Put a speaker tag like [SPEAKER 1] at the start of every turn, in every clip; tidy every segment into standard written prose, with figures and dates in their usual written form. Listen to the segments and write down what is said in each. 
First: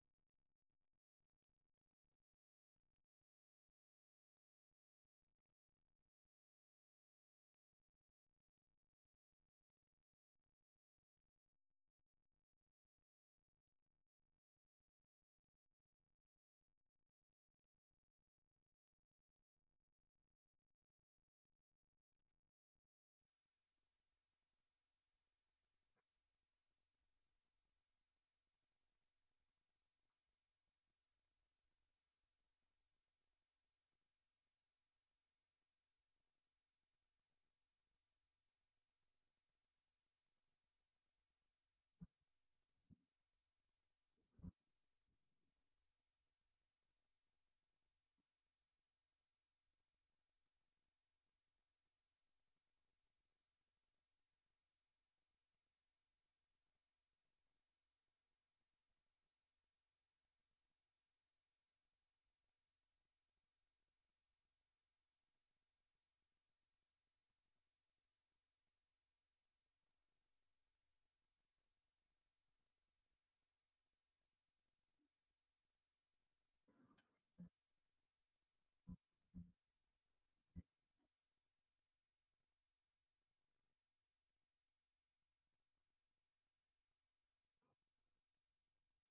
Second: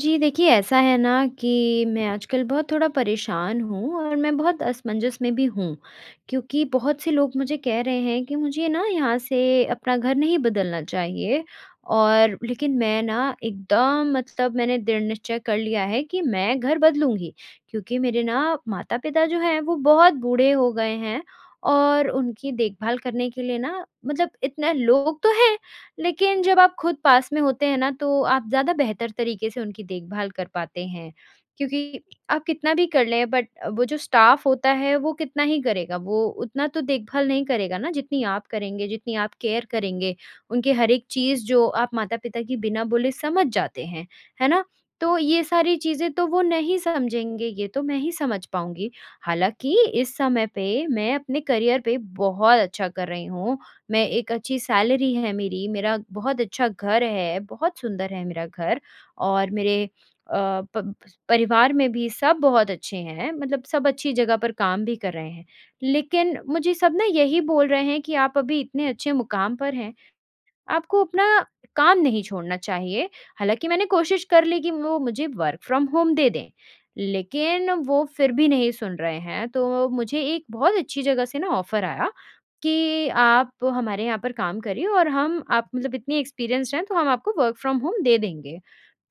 [SPEAKER 1] जी देखिए, ऐसा है ना कि मैं आजकल बहुत थोड़ा परेशान हूँ और मैं बहुत असमंजस में भी हूँ। क्योंकि बहुत से लोग मुझे कह रहे हैं कि मुझे ना यहाँ से अपना घर नहीं बदलना चाहिए और लेकिन मैं ना एकदम मतलब मैंने दृढ़ निश्चय कर लिया है कि मैं घर बदलूँगी। क्योंकि मेरे ना माता-पिता जो हैं वो बहुत बूढ़े हो गए हैं और उनकी देखभाल करने के लिए ना मतलब इतना लोग तो हैं, लेकिन जब आप खुद पास में होते हैं ना, तो आप ज़्यादा बेहतर तरीके से उनकी देखभाल कर पाते हैं, क्योंकि आप कितना भी कर लें बट वो जो स्टाफ होता है वो कितना ही करेगा, वो उतना तो देखभाल नहीं करेगा ना जितनी आप करेंगे, जितनी आप केयर करेंगे। उनकी हर एक चीज़ जो आप माता-पिता की बिना बोले समझ जाते हैं, है ना? तो ये सारी चीज़ें तो वो नहीं समझेंगे, ये तो मैं ही समझ पाऊँगी। हालाँकि इस समय पे मैं अपने करियर पे बहुत अच्छा कर रही हूँ, मैं एक अच्छी सैलरी है मेरी, मेरा बहुत अच्छा घर है, बहुत सुंदर है मेरा घर और मेरे अ, प परिवार में भी सब बहुत अच्छे हैं, मतलब सब अच्छी जगह पर काम भी कर रहे हैं। लेकिन मुझे सब ना यही बोल रहे हैं कि आप अभी इतने अच्छे मुकाम पर हैं, आपको अपना काम नहीं छोड़ना चाहिए। हालाँकि मैंने कोशिश कर ली कि वो मुझे वर्क फ्रॉम होम दे दें, लेकिन वो फिर भी नहीं सुन रहे हैं। तो मुझे एक बहुत अच्छी जगह से ना ऑफ़र आया कि आप हमारे यहाँ पर काम करिए और हम आप मतलब इतने एक्सपीरियंस्ड हैं, तो हम आपको वर्क फ्रॉम होम दे देंगे।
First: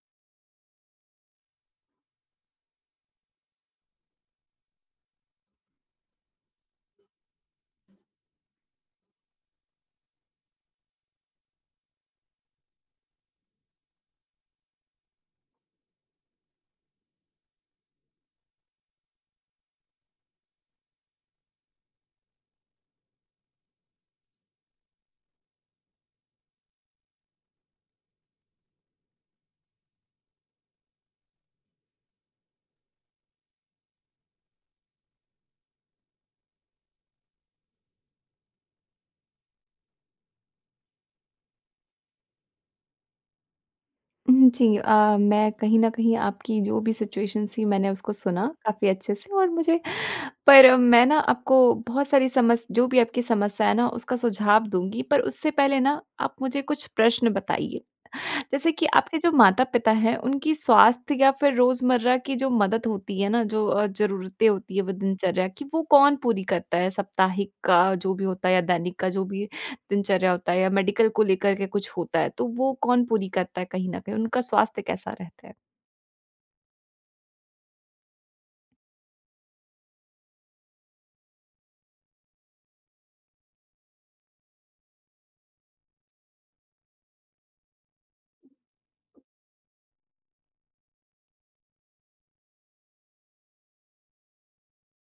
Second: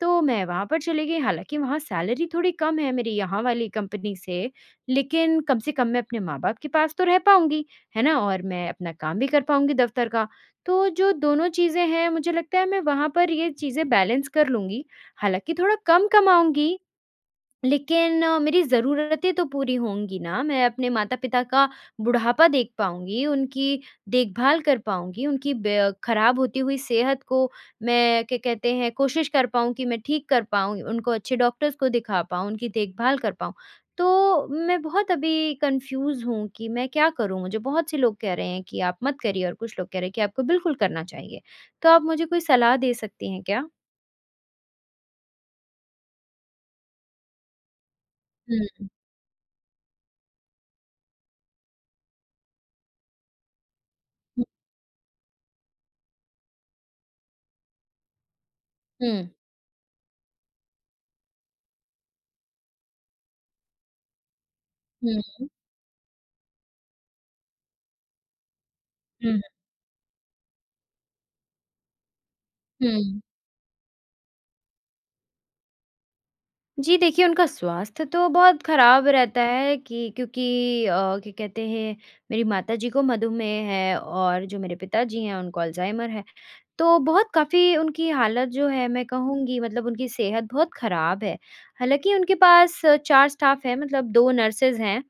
[SPEAKER 1] तो मैं वहाँ पर चली गई, हालाँकि वहाँ सैलरी थोड़ी कम है मेरी यहाँ वाली कंपनी से, लेकिन कम से कम मैं अपने माँ-बाप के पास तो रह पाऊँगी, है ना? और मैं अपना काम भी कर पाऊँगी दफ़्तर का। तो जो दोनों चीज़ें हैं मुझे लगता है मैं वहाँ पर ये चीज़ें बैलेंस कर लूँगी। हालाँकि थोड़ा कम कमाऊँगी लेकिन मेरी ज़रूरतें तो पूरी होंगी ना, मैं अपने माता-पिता का बुढ़ापा देख पाऊँगी, उनकी देखभाल कर पाऊँगी, उनकी ब खराब होती हुई सेहत को मैं क्या कहते हैं कोशिश कर पाऊँ कि मैं ठीक कर पाऊँ, उनको अच्छे डॉक्टर्स को दिखा पाऊँ, उनकी देखभाल कर पाऊँ। तो मैं बहुत अभी कन्फ्यूज़ हूँ कि मैं क्या करूँ? मुझे बहुत से लोग कह रहे हैं कि आप मत करिए और कुछ लोग कह रहे हैं कि आपको बिल्कुल करना चाहिए। तो आप मुझे कोई सलाह दे सकती हैं क्या?
[SPEAKER 2] हुँ, जी। मैं कहीं न कहीं आपकी जो भी सिचुएशन थी मैंने उसको सुना
[SPEAKER 1] हुँ,
[SPEAKER 2] काफ़ी अच्छे से और मुझे पर मैं ना आपको बहुत सारी समस जो भी आपकी समस्या है ना उसका
[SPEAKER 1] हुँ,
[SPEAKER 2] सुझाव दूँगी, पर उससे पहले ना आप मुझे कुछ प्रश्न बताइए। जैसे कि
[SPEAKER 1] हुँ।
[SPEAKER 2] आपके जो माता-पिता हैं, उनकी स्वास्थ्य या फिर रोज़मर्रा की जो मदद होती है ना, जो ज़रूरतें होती है वो
[SPEAKER 1] हुँ,
[SPEAKER 2] दिनचर्या की, वो कौन पूरी करता है? साप्ताहिक का जो भी होता है या दैनिक का जो
[SPEAKER 1] हुँ,
[SPEAKER 2] भी दिनचर्या होता है या मेडिकल को लेकर के कुछ होता है, तो वो कौन
[SPEAKER 1] हुँ।
[SPEAKER 2] पूरी करता है कहीं न कहीं? उनका स्वास्थ्य कैसा रहता है?
[SPEAKER 1] जी देखिए, उनका स्वास्थ्य तो बहुत ख़राब रहता है कि क्योंकि अ, क्या कहते हैं मेरी माताजी को मधुमेह है और जो मेरे पिताजी हैं उनको अल्ज़ाइमर है। तो बहुत काफ़ी उनकी हालत जो है मैं कहूँगी मतलब उनकी सेहत बहुत ख़राब है। हालाँकि उनके पास 4 स्टाफ़ हैं मतलब 2 नर्सेज़ हैं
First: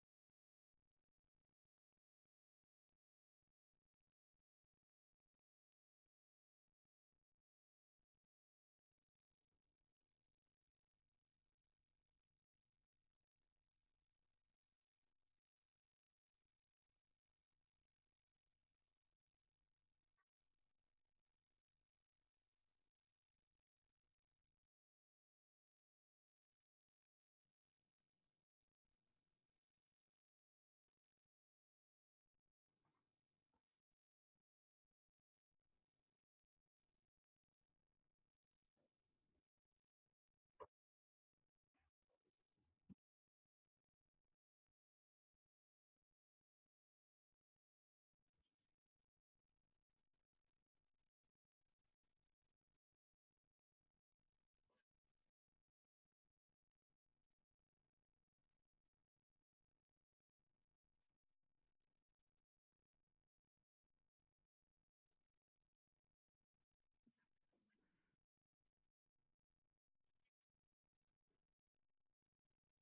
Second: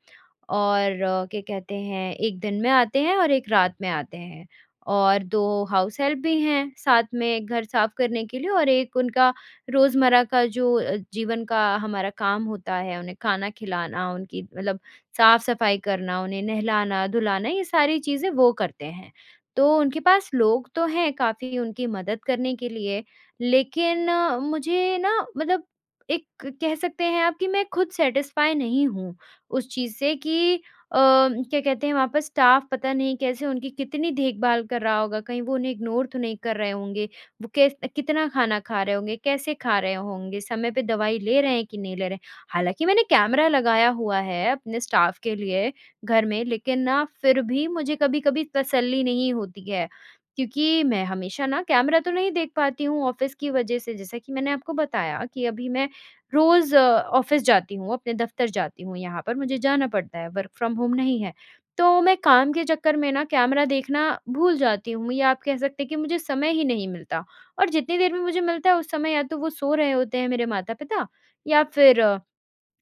[SPEAKER 1] और क्या कहते हैं, 1 दिन में आते हैं और 1 रात में आते हैं और 2 हाउस हेल्प भी हैं साथ में घर साफ करने के लिए और 1 उनका रोज़मर्रा का जो जीवन का हमारा काम होता है, उन्हें खाना खिलाना, उनकी मतलब साफ-सफाई करना, उन्हें नहलाना-धुलाना ये सारी चीज़ें वो करते हैं। तो उनके पास लोग तो हैं काफ़ी उनकी मदद करने के लिए, लेकिन मुझे ना मतलब एक कह सकते हैं आप कि मैं खुद सैटिस्फाई नहीं हूँ। उस चीज़ से कि क्या कहते हैं वहाँ पर स्टाफ पता नहीं कैसे उनकी कितनी देखभाल कर रहा होगा, कहीं वो उन्हें इग्नोर तो नहीं कर रहे होंगे, वो कैस कितना खाना खा रहे होंगे, कैसे खा रहे होंगे, समय पे दवाई ले रहे हैं कि नहीं ले रहे हैं। हालाँकि मैंने कैमरा लगाया हुआ है अपने स्टाफ के लिए घर में, लेकिन ना फिर भी मुझे कभी-कभी तसल्ली नहीं होती है, क्योंकि मैं हमेशा ना कैमरा तो नहीं देख पाती हूँ ऑफ़िस की वज़ह से, जैसा कि मैंने आपको बताया कि अभी मैं रोज़ ऑफ़िस जाती हूँ, अपने दफ़्तर जाती हूँ यहाँ पर, मुझे जाना पड़ता है, वर्क फ्रॉम होम नहीं है। तो मैं काम के चक्कर में ना कैमरा देखना भूल जाती हूँ या आप कह सकते हैं कि मुझे समय ही नहीं मिलता और जितनी देर में मुझे मिलता है उस समय या तो वो सो रहे होते हैं मेरे माता-पिता या फिर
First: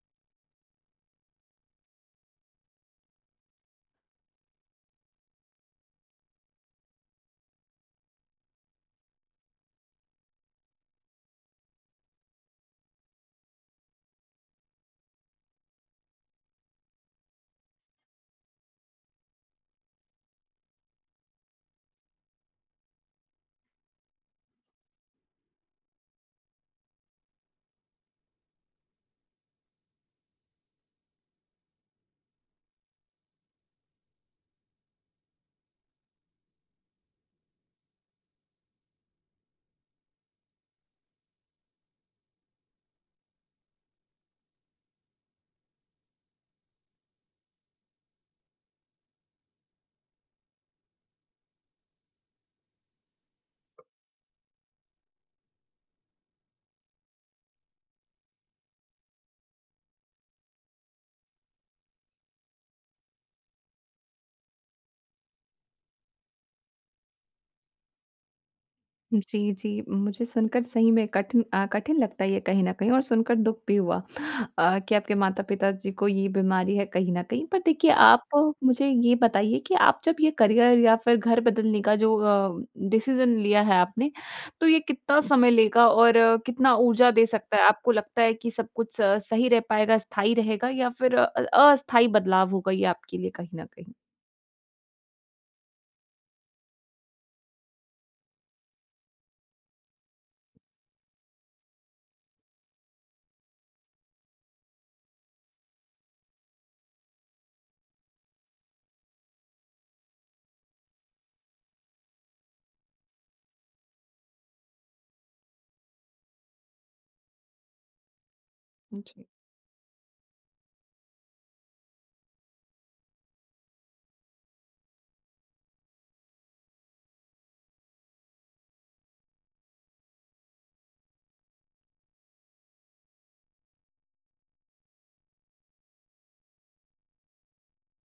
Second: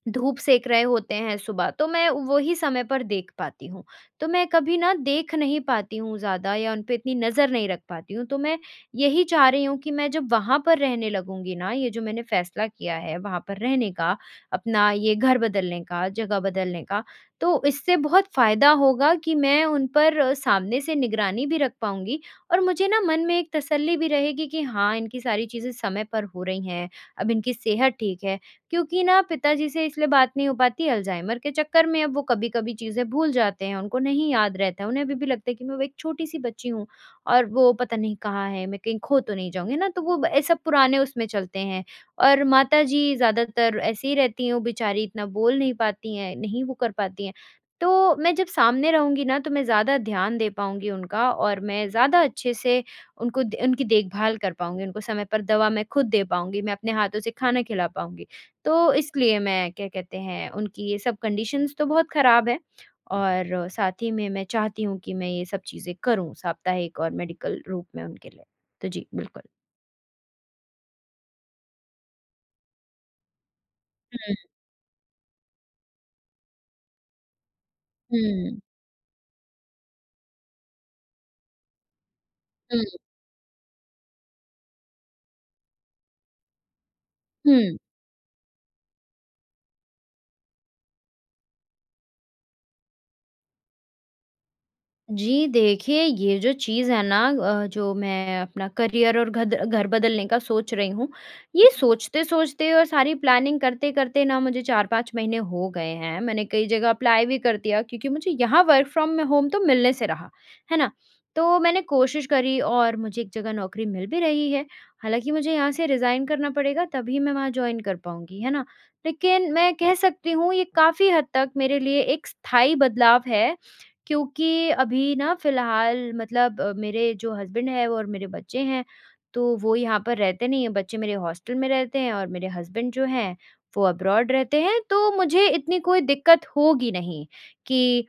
[SPEAKER 1] धूप सेक रहे होते हैं सुबह, तो मैं वही समय पर देख पाती हूँ। तो मैं कभी ना देख नहीं पाती हूँ ज़्यादा या उन पे इतनी नज़र नहीं रख पाती हूँ। तो मैं यही चाह रही हूँ कि मैं जब वहाँ पर रहने लगूँगी ना ये जो मैंने फ़ैसला किया है वहाँ पर रहने का, अपना ये घर बदलने का, जगह बदलने का, तो इससे बहुत फ़ायदा होगा कि मैं उन पर सामने से निगरानी भी रख पाऊँगी और मुझे ना मन में एक तसल्ली भी रहेगी कि हाँ, इनकी सारी चीज़ें समय पर हो रही हैं, अब इनकी सेहत ठीक है। क्योंकि ना पिताजी से इसलिए बात नहीं हो पाती अल्जाइमर के चक्कर में, अब वो कभी-कभी चीज़ें भूल जाते हैं, उनको नहीं याद रहता है। उन्हें अभी भी लगता है कि मैं वो एक छोटी-सी बच्ची हूँ और वो पता नहीं कहाँ है, मैं कहीं खो तो नहीं जाऊँगी, है ना? तो वो ये सब पुराने उसमें चलते हैं और माताजी ज़्यादातर ऐसी ही रहती हैं, वो बेचारी इतना बोल नहीं पाती हैं, नहीं वो कर पाती हैं। तो मैं जब सामने रहूँगी ना, तो मैं ज़्यादा ध्यान दे पाऊँगी उनका और मैं ज़्यादा अच्छे से उनको द उनकी देखभाल कर पाऊँगी, उनको समय पर दवा मैं खुद दे पाऊँगी, मैं अपने हाथों से खाना खिला पाऊँगी। तो इसलिए मैं क्या कहते हैं उनकी ये सब कंडीशंस तो बहुत ख़राब है और साथ ही में मैं चाहती हूँ कि मैं ये सब चीज़ें करूँ साप्ताहिक और मेडिकल रूप में उनके लिए। तो जी, बिल्कुल।
[SPEAKER 2] जी, जी। मुझे सुनकर सही में कठिन लगता है ये कहीं न कहीं और सुनकर दुःख भी हुआ
[SPEAKER 1] हुँ,
[SPEAKER 2] कि आपके माता-पिता जी को ये बीमारी है कहीं न कहीं। पर देखिए आप
[SPEAKER 1] हुँ,
[SPEAKER 2] मुझे ये बताइए कि आप जब ये करियर या फिर घर बदलने का जो
[SPEAKER 1] हुँ,
[SPEAKER 2] डिसीज़न लिया है आपने, तो ये कितना समय लेगा और कितना ऊर्जा दे सकता है?
[SPEAKER 1] हुँ।
[SPEAKER 2] आपको लगता है कि सब कुछ स सही रह पाएगा, स्थायी रहेगा या फिर अस्थायी बदलाव होगा ये आपके लिए कहीं न कहीं?
[SPEAKER 1] जी, देखिए ये जो चीज़ है ना जो मैं अपना करियर और घद घर बदलने का सोच रही हूँ, ये सोचते-सोचते और सारी प्लानिंग करते-करते ना मुझे 4-5 महीने हो गए हैं। मैंने कई जगह अप्लाई भी कर दिया क्योंकि मुझे यहाँ वर्क फ्रॉम होम तो मिलने से रहा, है ना? तो मैंने कोशिश करी और मुझे एक जगह नौकरी मिल भी रही है। हालाँकि मुझे यहाँ से रिज़ाइन करना पड़ेगा तभी मैं वहाँ जॉइन कर पाऊँगी, है ना?
[SPEAKER 2] जी।
[SPEAKER 1] लेकिन मैं कह सकती हूँ ये काफ़ी हद तक मेरे लिए एक स्थायी बदलाव है क्योंकि अभी ना फ़िलहाल मतलब मेरे जो हस्बैंड है और मेरे बच्चे हैं, तो वो यहाँ पर रहते नहीं हैं, बच्चे मेरे हॉस्टल में रहते हैं और मेरे हस्बैंड जो हैं, वो अब्रॉड रहते हैं, तो मुझे इतनी कोई दिक्कत होगी नहीं कि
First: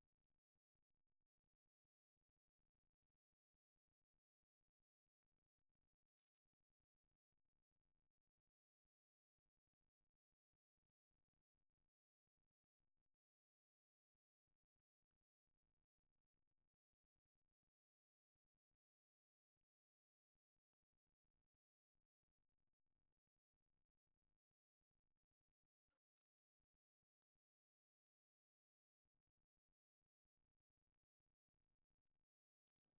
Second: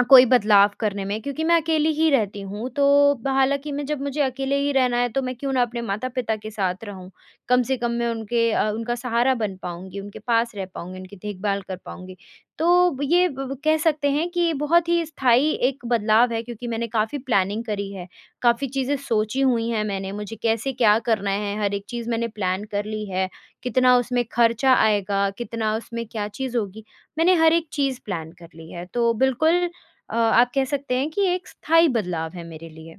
[SPEAKER 1] कोई बदलाव करने में क्योंकि मैं अकेली ही रहती हूँ, तो हालाँकि मैं जब मुझे अकेले ही रहना है, तो मैं क्यों ना अपने माता-पिता के साथ रहूँ। कम से कम मैं उनका सहारा बन पाऊँगी, उनके पास रह पाऊँगी, उनकी देखभाल कर पाऊँगी। तो ये ब कह सकते हैं कि ये बहुत ही स्थायी एक बदलाव है क्योंकि मैंने काफ़ी प्लानिंग करी है, काफ़ी चीज़ें सोची हुई हैं मैंने, मुझे कैसे क्या करना है, हर एक चीज़ मैंने प्लान कर ली है, कितना उसमें खर्चा आएगा, कितना उसमें क्या चीज़ होगी, मैंने हर एक चीज़ प्लान कर ली है। तो बिल्कुल आप कह सकते हैं कि एक स्थायी बदलाव है मेरे लिए।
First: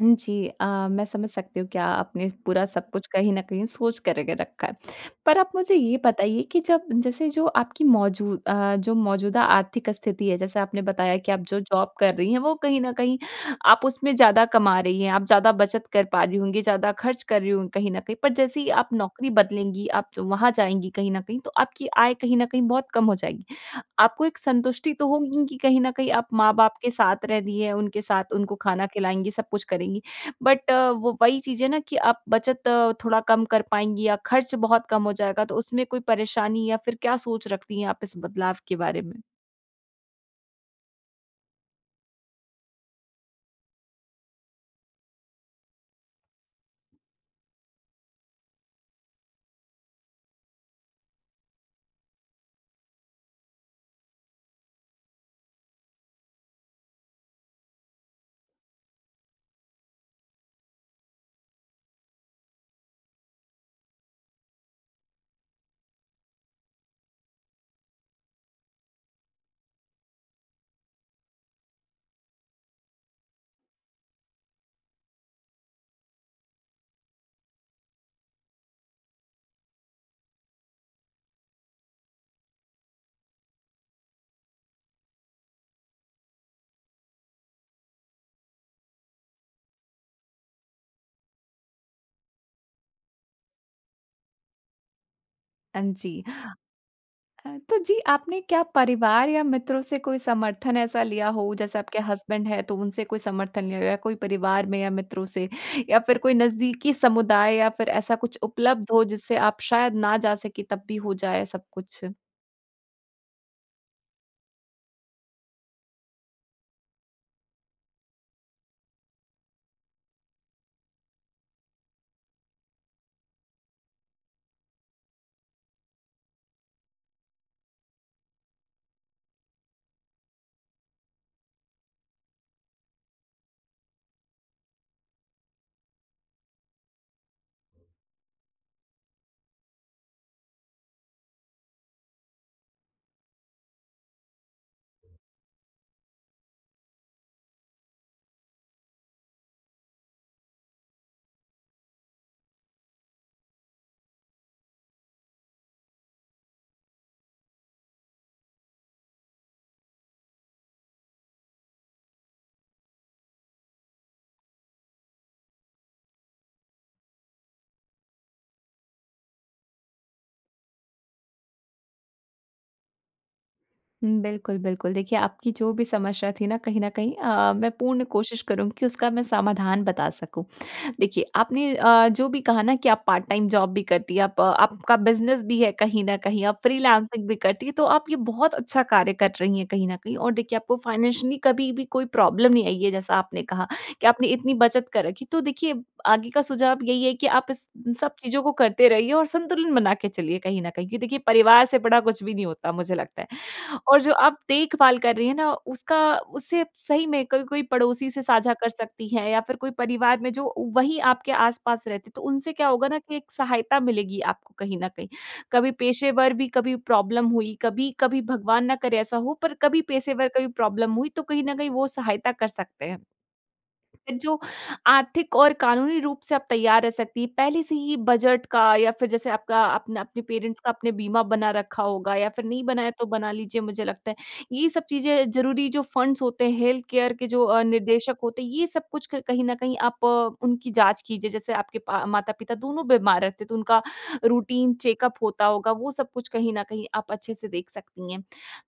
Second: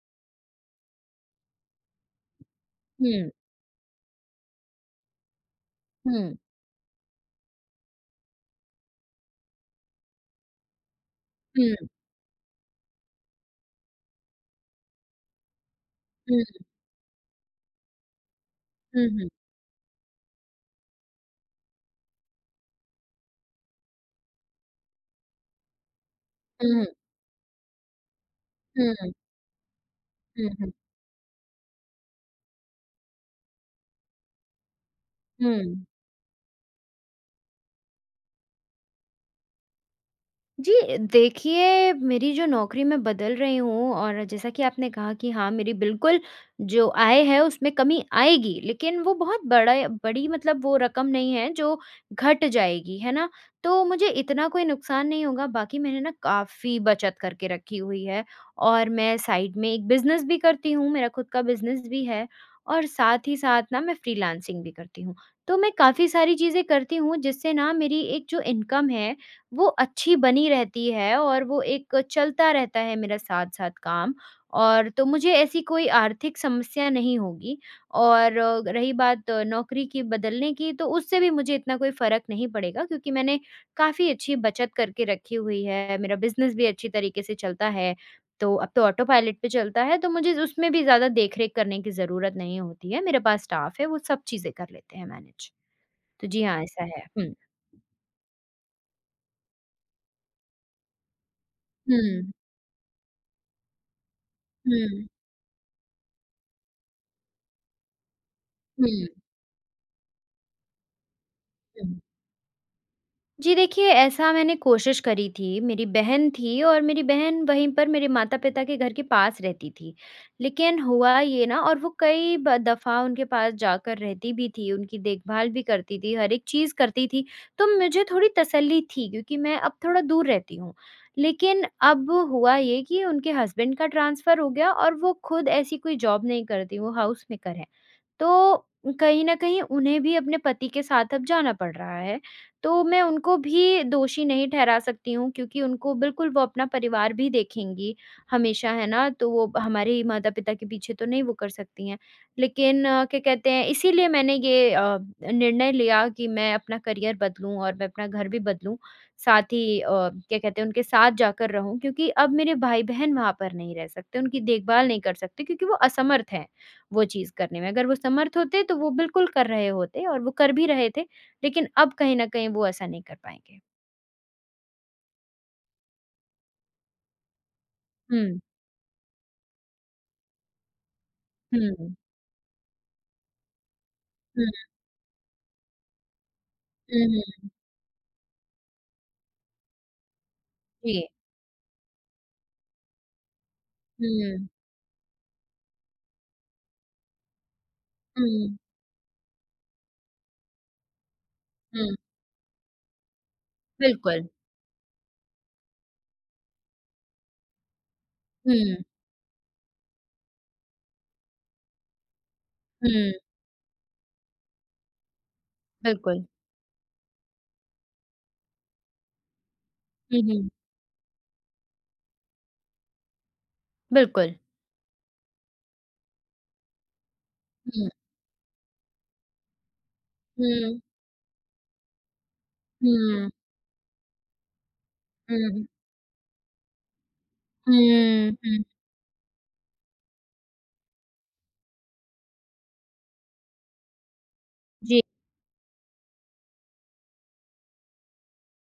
[SPEAKER 2] जी मैं समझ सकती हूँ कि आपने पूरा सब कुछ
[SPEAKER 1] हुँ,
[SPEAKER 2] कहीं न कहीं सोच करके रखा है। पर आप मुझे ये
[SPEAKER 1] हुँ,
[SPEAKER 2] बताइए कि जब जैसे जो आपकी जो मौजूदा आर्थिक स्थिति है, जैसे आपने बताया कि आप जो
[SPEAKER 1] हुँ, हुँ,
[SPEAKER 2] जॉब कर रही हैं, वो कहीं न कहीं आप उसमें ज़्यादा कमा रही हैं, आप ज़्यादा बचत कर पा रही होंगी,
[SPEAKER 1] हुँ,
[SPEAKER 2] ज़्यादा खर्च कर रही होंगी कहीं न कहीं। पर जैसे ही आप
[SPEAKER 1] हुँ, हुँ,
[SPEAKER 2] नौकरी बदलेंगी, आप वहाँ जाएँगी कहीं न कहीं, तो आपकी आय कहीं न कहीं बहुत कम हो जाएगी। आपको एक संतुष्टि तो होगी कि कहीं न कहीं आप माँ-बाप
[SPEAKER 1] हुँ,
[SPEAKER 2] के साथ रह रही हैं, उनके साथ उनको खाना
[SPEAKER 1] हुँ,
[SPEAKER 2] खिलाएँगी, सब कुछ करेंगी। बट
[SPEAKER 1] हुँ,
[SPEAKER 2] वो वही चीज़ है ना कि आप थोड़ा कम कर पाएँगी या खर्च बहुत कम हो जाएगा, तो उसमें
[SPEAKER 1] हुँ।
[SPEAKER 2] कोई परेशानी या फिर क्या सोच रखती हैं आप इस बदलाव के बारे में?
[SPEAKER 1] जी, देखिए मेरी जो नौकरी मैं बदल रही हूँ और जैसा कि आपने कहा कि हाँ, मेरी बिल्कुल जो आय है उसमें कमी आएगी, लेकिन वो बहुत बड़ा बड़ी मतलब वो रकम नहीं है जो घट जाएगी, है ना? तो मुझे इतना कोई नुकसान नहीं होगा, बाकी मैंने ना काफ़ी बचत करके रखी हुई है और मैं साइड में एक बिज़नेस भी करती हूँ, मेरा खुद का बिज़नेस भी है और साथ ही साथ ना मैं फ्रीलांसिंग भी करती हूँ। तो मैं काफ़ी सारी चीज़ें करती हूँ जिससे ना मेरी एक जो इनकम है वो अच्छी बनी रहती है और वो एक चलता रहता है मेरा साथ-साथ काम और तो मुझे ऐसी कोई आर्थिक समस्या नहीं होगी और रही बात नौकरी की बदलने की तो उससे भी मुझे इतना कोई फ़र्क नहीं पड़ेगा क्योंकि मैंने काफ़ी अच्छी बचत करके रखी हुई है, मेरा बिज़नेस भी अच्छी तरीके से चलता है। तो अब तो ऑटो पायलट पे चलता है तो मुझे उसमें भी ज़्यादा देख-रेख करने की ज़रूरत नहीं होती है, मेरे पास स्टाफ़ है वो सब चीज़ें कर लेते हैं मैनेज।
[SPEAKER 2] हाँ जी।
[SPEAKER 1] तो जी हाँ, ऐसा है। हुँ।
[SPEAKER 2] हाँ, तो जी आपने क्या परिवार या मित्रों से कोई समर्थन ऐसा लिया हो जैसे आपके
[SPEAKER 1] हुँ।
[SPEAKER 2] हस्बैंड है तो उनसे कोई समर्थन लिया हो या कोई परिवार में या
[SPEAKER 1] हुँ।
[SPEAKER 2] मित्रों से या फिर कोई नजदीकी समुदाय या फिर ऐसा कुछ उपलब्ध हो
[SPEAKER 1] हुँ।
[SPEAKER 2] जिससे आप शायद ना जा सके तब भी हो जाए सब
[SPEAKER 1] हुँ।
[SPEAKER 2] कुछ।
[SPEAKER 1] जी देखिए, ऐसा मैंने कोशिश करी थी, मेरी बहन थी और मेरी बहन वहीं पर मेरे माता-पिता के घर के पास रहती थी। लेकिन हुआ ये ना और वो कई ब दफ़ा उनके पास जाकर रहती भी थी, उनकी देखभाल भी करती थी, हर एक चीज़ करती थी, तो मुझे थोड़ी तसल्ली थी क्योंकि मैं अब थोड़ा दूर रहती हूँ। लेकिन अब हुआ ये कि उनके हस्बैंड का ट्रांसफ़र हो गया और वो खुद ऐसी कोई जॉब नहीं करती, वो हाउस मेकर हैं। तो कहीं न कहीं उन्हें भी अपने पति के साथ अब जाना पड़ रहा है, तो मैं उनको भी दोषी नहीं ठहरा सकती हूँ क्योंकि उनको बिल्कुल वो अपना परिवार भी देखेंगी हमेशा, है ना? तो वो हमारे ही माता-पिता के पीछे तो नहीं वो कर सकती हैं। लेकिन क्या कहते हैं इसीलिए मैंने ये निर्णय लिया कि मैं अपना करियर बदलूँ और मैं अपना घर भी बदलूँ। साथ ही क्या कहते हैं उनके साथ जाकर रहूँ क्योंकि अब मेरे भाई-बहन वहाँ पर नहीं रह सकते, उनकी देखभाल नहीं कर सकते क्योंकि वो असमर्थ हैं, वो चीज़ करने में। अगर वो समर्थ होते तो वो बिल्कुल कर रहे होते और वो कर भी रहे थे। लेकिन अब कहीं न कहीं वो ऐसा नहीं कर पाएँगे।
[SPEAKER 2] बिल्कुल बिल्कुल देखिए आपकी जो भी समस्या थी ना कहीं मैं पूर्ण
[SPEAKER 1] हुँ,
[SPEAKER 2] कोशिश करूंगी कि उसका मैं समाधान बता सकूं। देखिए, आपने
[SPEAKER 1] हुँ, हुँ,
[SPEAKER 2] जो भी कहा ना कि आप पार्ट टाइम जॉब भी करती हैं, आपका बिज़नेस भी है कहीं न कहीं, आप
[SPEAKER 1] हुँ,
[SPEAKER 2] फ्रीलांसिंग भी
[SPEAKER 1] हुँ,
[SPEAKER 2] करती हैं, तो आप ये बहुत अच्छा कार्य कर रही हैं कहीं न कहीं और देखिए आपको
[SPEAKER 1] जी।
[SPEAKER 2] फाइनेंशियली कभी भी कोई प्रॉब्लम नहीं आई है, जैसा आपने कहा कि आपने
[SPEAKER 1] हुँ,
[SPEAKER 2] इतनी बचत कर रखी। तो देखिए, आगे का सुझाव यही है कि आप इस इन सब चीज़ों को
[SPEAKER 1] हुँ,
[SPEAKER 2] करते रहिए और संतुलन बना के चलिए कहीं न कहीं, कि देखिए परिवार से
[SPEAKER 1] हुँ,
[SPEAKER 2] बड़ा कुछ भी नहीं होता, मुझे लगता है। और जो
[SPEAKER 1] बिल्कुल।
[SPEAKER 2] आप देखभाल कर रही हैं ना उसका उससे आप सही में कोई कोई पड़ोसी से साझा कर
[SPEAKER 1] हुँ,
[SPEAKER 2] सकती हैं या फिर कोई परिवार में जो वही आपके आसपास रहते तो उनसे क्या होगा ना
[SPEAKER 1] हुँ,
[SPEAKER 2] कि एक सहायता मिलेगी आपको कहीं न कहीं। कभी
[SPEAKER 1] बिल्कुल।
[SPEAKER 2] पेशेवर भी कभी प्रॉब्लम हुई, कभी कभी भगवान ना करे ऐसा हो पर कभी
[SPEAKER 1] हुँ,
[SPEAKER 2] पेशेवर का भी
[SPEAKER 1] हुँ,
[SPEAKER 2] प्रॉब्लम हुई तो कहीं न कहीं वो सहायता कर सकते हैं। फिर
[SPEAKER 1] बिल्कुल।
[SPEAKER 2] जो आर्थिक और कानूनी रूप से आप तैयार रह सकती हैं, पहले से
[SPEAKER 1] हुँ,
[SPEAKER 2] ही बजट का या फिर जैसे आपका अपना अपने पेरेंट्स का
[SPEAKER 1] हुँ,
[SPEAKER 2] आपने बीमा बना रखा होगा या फिर नहीं बनाया तो बना
[SPEAKER 1] हुँ,
[SPEAKER 2] लीजिए मुझे लगता है। ये सब चीज़ें
[SPEAKER 1] हुँ,
[SPEAKER 2] ज़रूरी जो फंड्स होते हैं, हेल्थ केयर के जो निर्देशक
[SPEAKER 1] हुँ,
[SPEAKER 2] होते हैं,
[SPEAKER 1] हुँ,
[SPEAKER 2] ये सब कुछ क कहीं न कहीं आप उनकी जाँच कीजिए। जैसे आपके पा माता-पिता दोनों बीमार रहते, तो उनका रूटीन
[SPEAKER 1] जी,
[SPEAKER 2] चेकअप होता होगा, वो सब कुछ कहीं न कहीं आप अच्छे से देख सकती हैं।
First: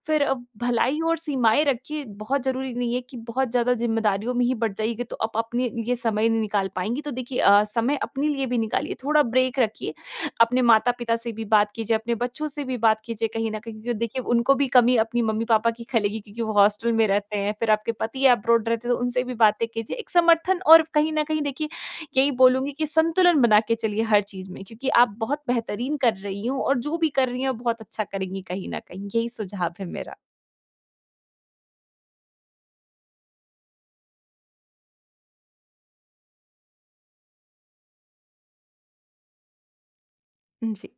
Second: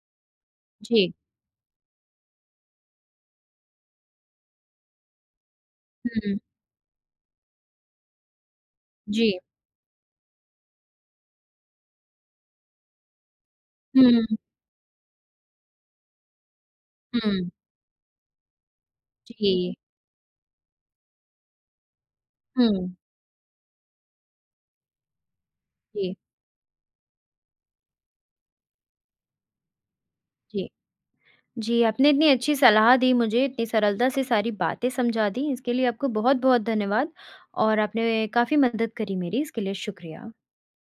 [SPEAKER 2] फिर अब भलाई
[SPEAKER 1] जी,
[SPEAKER 2] और सीमाएँ रखिए, बहुत ज़रूरी नहीं है कि बहुत ज़्यादा ज़िम्मेदारियों में ही बँट जाइएगा तो आप अपने लिए समय
[SPEAKER 1] हुँ,
[SPEAKER 2] नहीं निकाल पाएँगी। तो देखिए समय अपने लिए भी निकालिए, थोड़ा
[SPEAKER 1] जी,
[SPEAKER 2] ब्रेक रखिए, अपने माता-पिता से भी बात कीजिए, अपने बच्चों से भी बात कीजिए कहीं न कहीं क्योंकि देखिए
[SPEAKER 1] हुँ,
[SPEAKER 2] उनको भी कमी अपनी मम्मी-पापा की खलेगी क्योंकि वो हॉस्टल में रहते
[SPEAKER 1] हुँ,
[SPEAKER 2] हैं, फिर आपके पति अब्रॉड रहते हैं तो उनसे भी बातें
[SPEAKER 1] जी,
[SPEAKER 2] कीजिए। एक समर्थन और कहीं न कहीं देखिए यही बोलूँगी कि
[SPEAKER 1] हुँ,
[SPEAKER 2] संतुलन बना के चलिए हर चीज़ में क्योंकि आप बहुत बेहतरीन कर
[SPEAKER 1] जी,
[SPEAKER 2] रही हो और जो भी कर रही हैं बहुत अच्छा करेंगी कहीं न कहीं, यही सुझाव है मेरा।
[SPEAKER 1] जी। जी, आपने इतनी अच्छी सलाह दी मुझे, इतनी सरलता से सारी बातें समझा दी, इसके लिए आपको बहुत-बहुत धन्यवाद और आपने काफ़ी मदद करी मेरी, इसके लिए शुक्रिया।
[SPEAKER 2] जी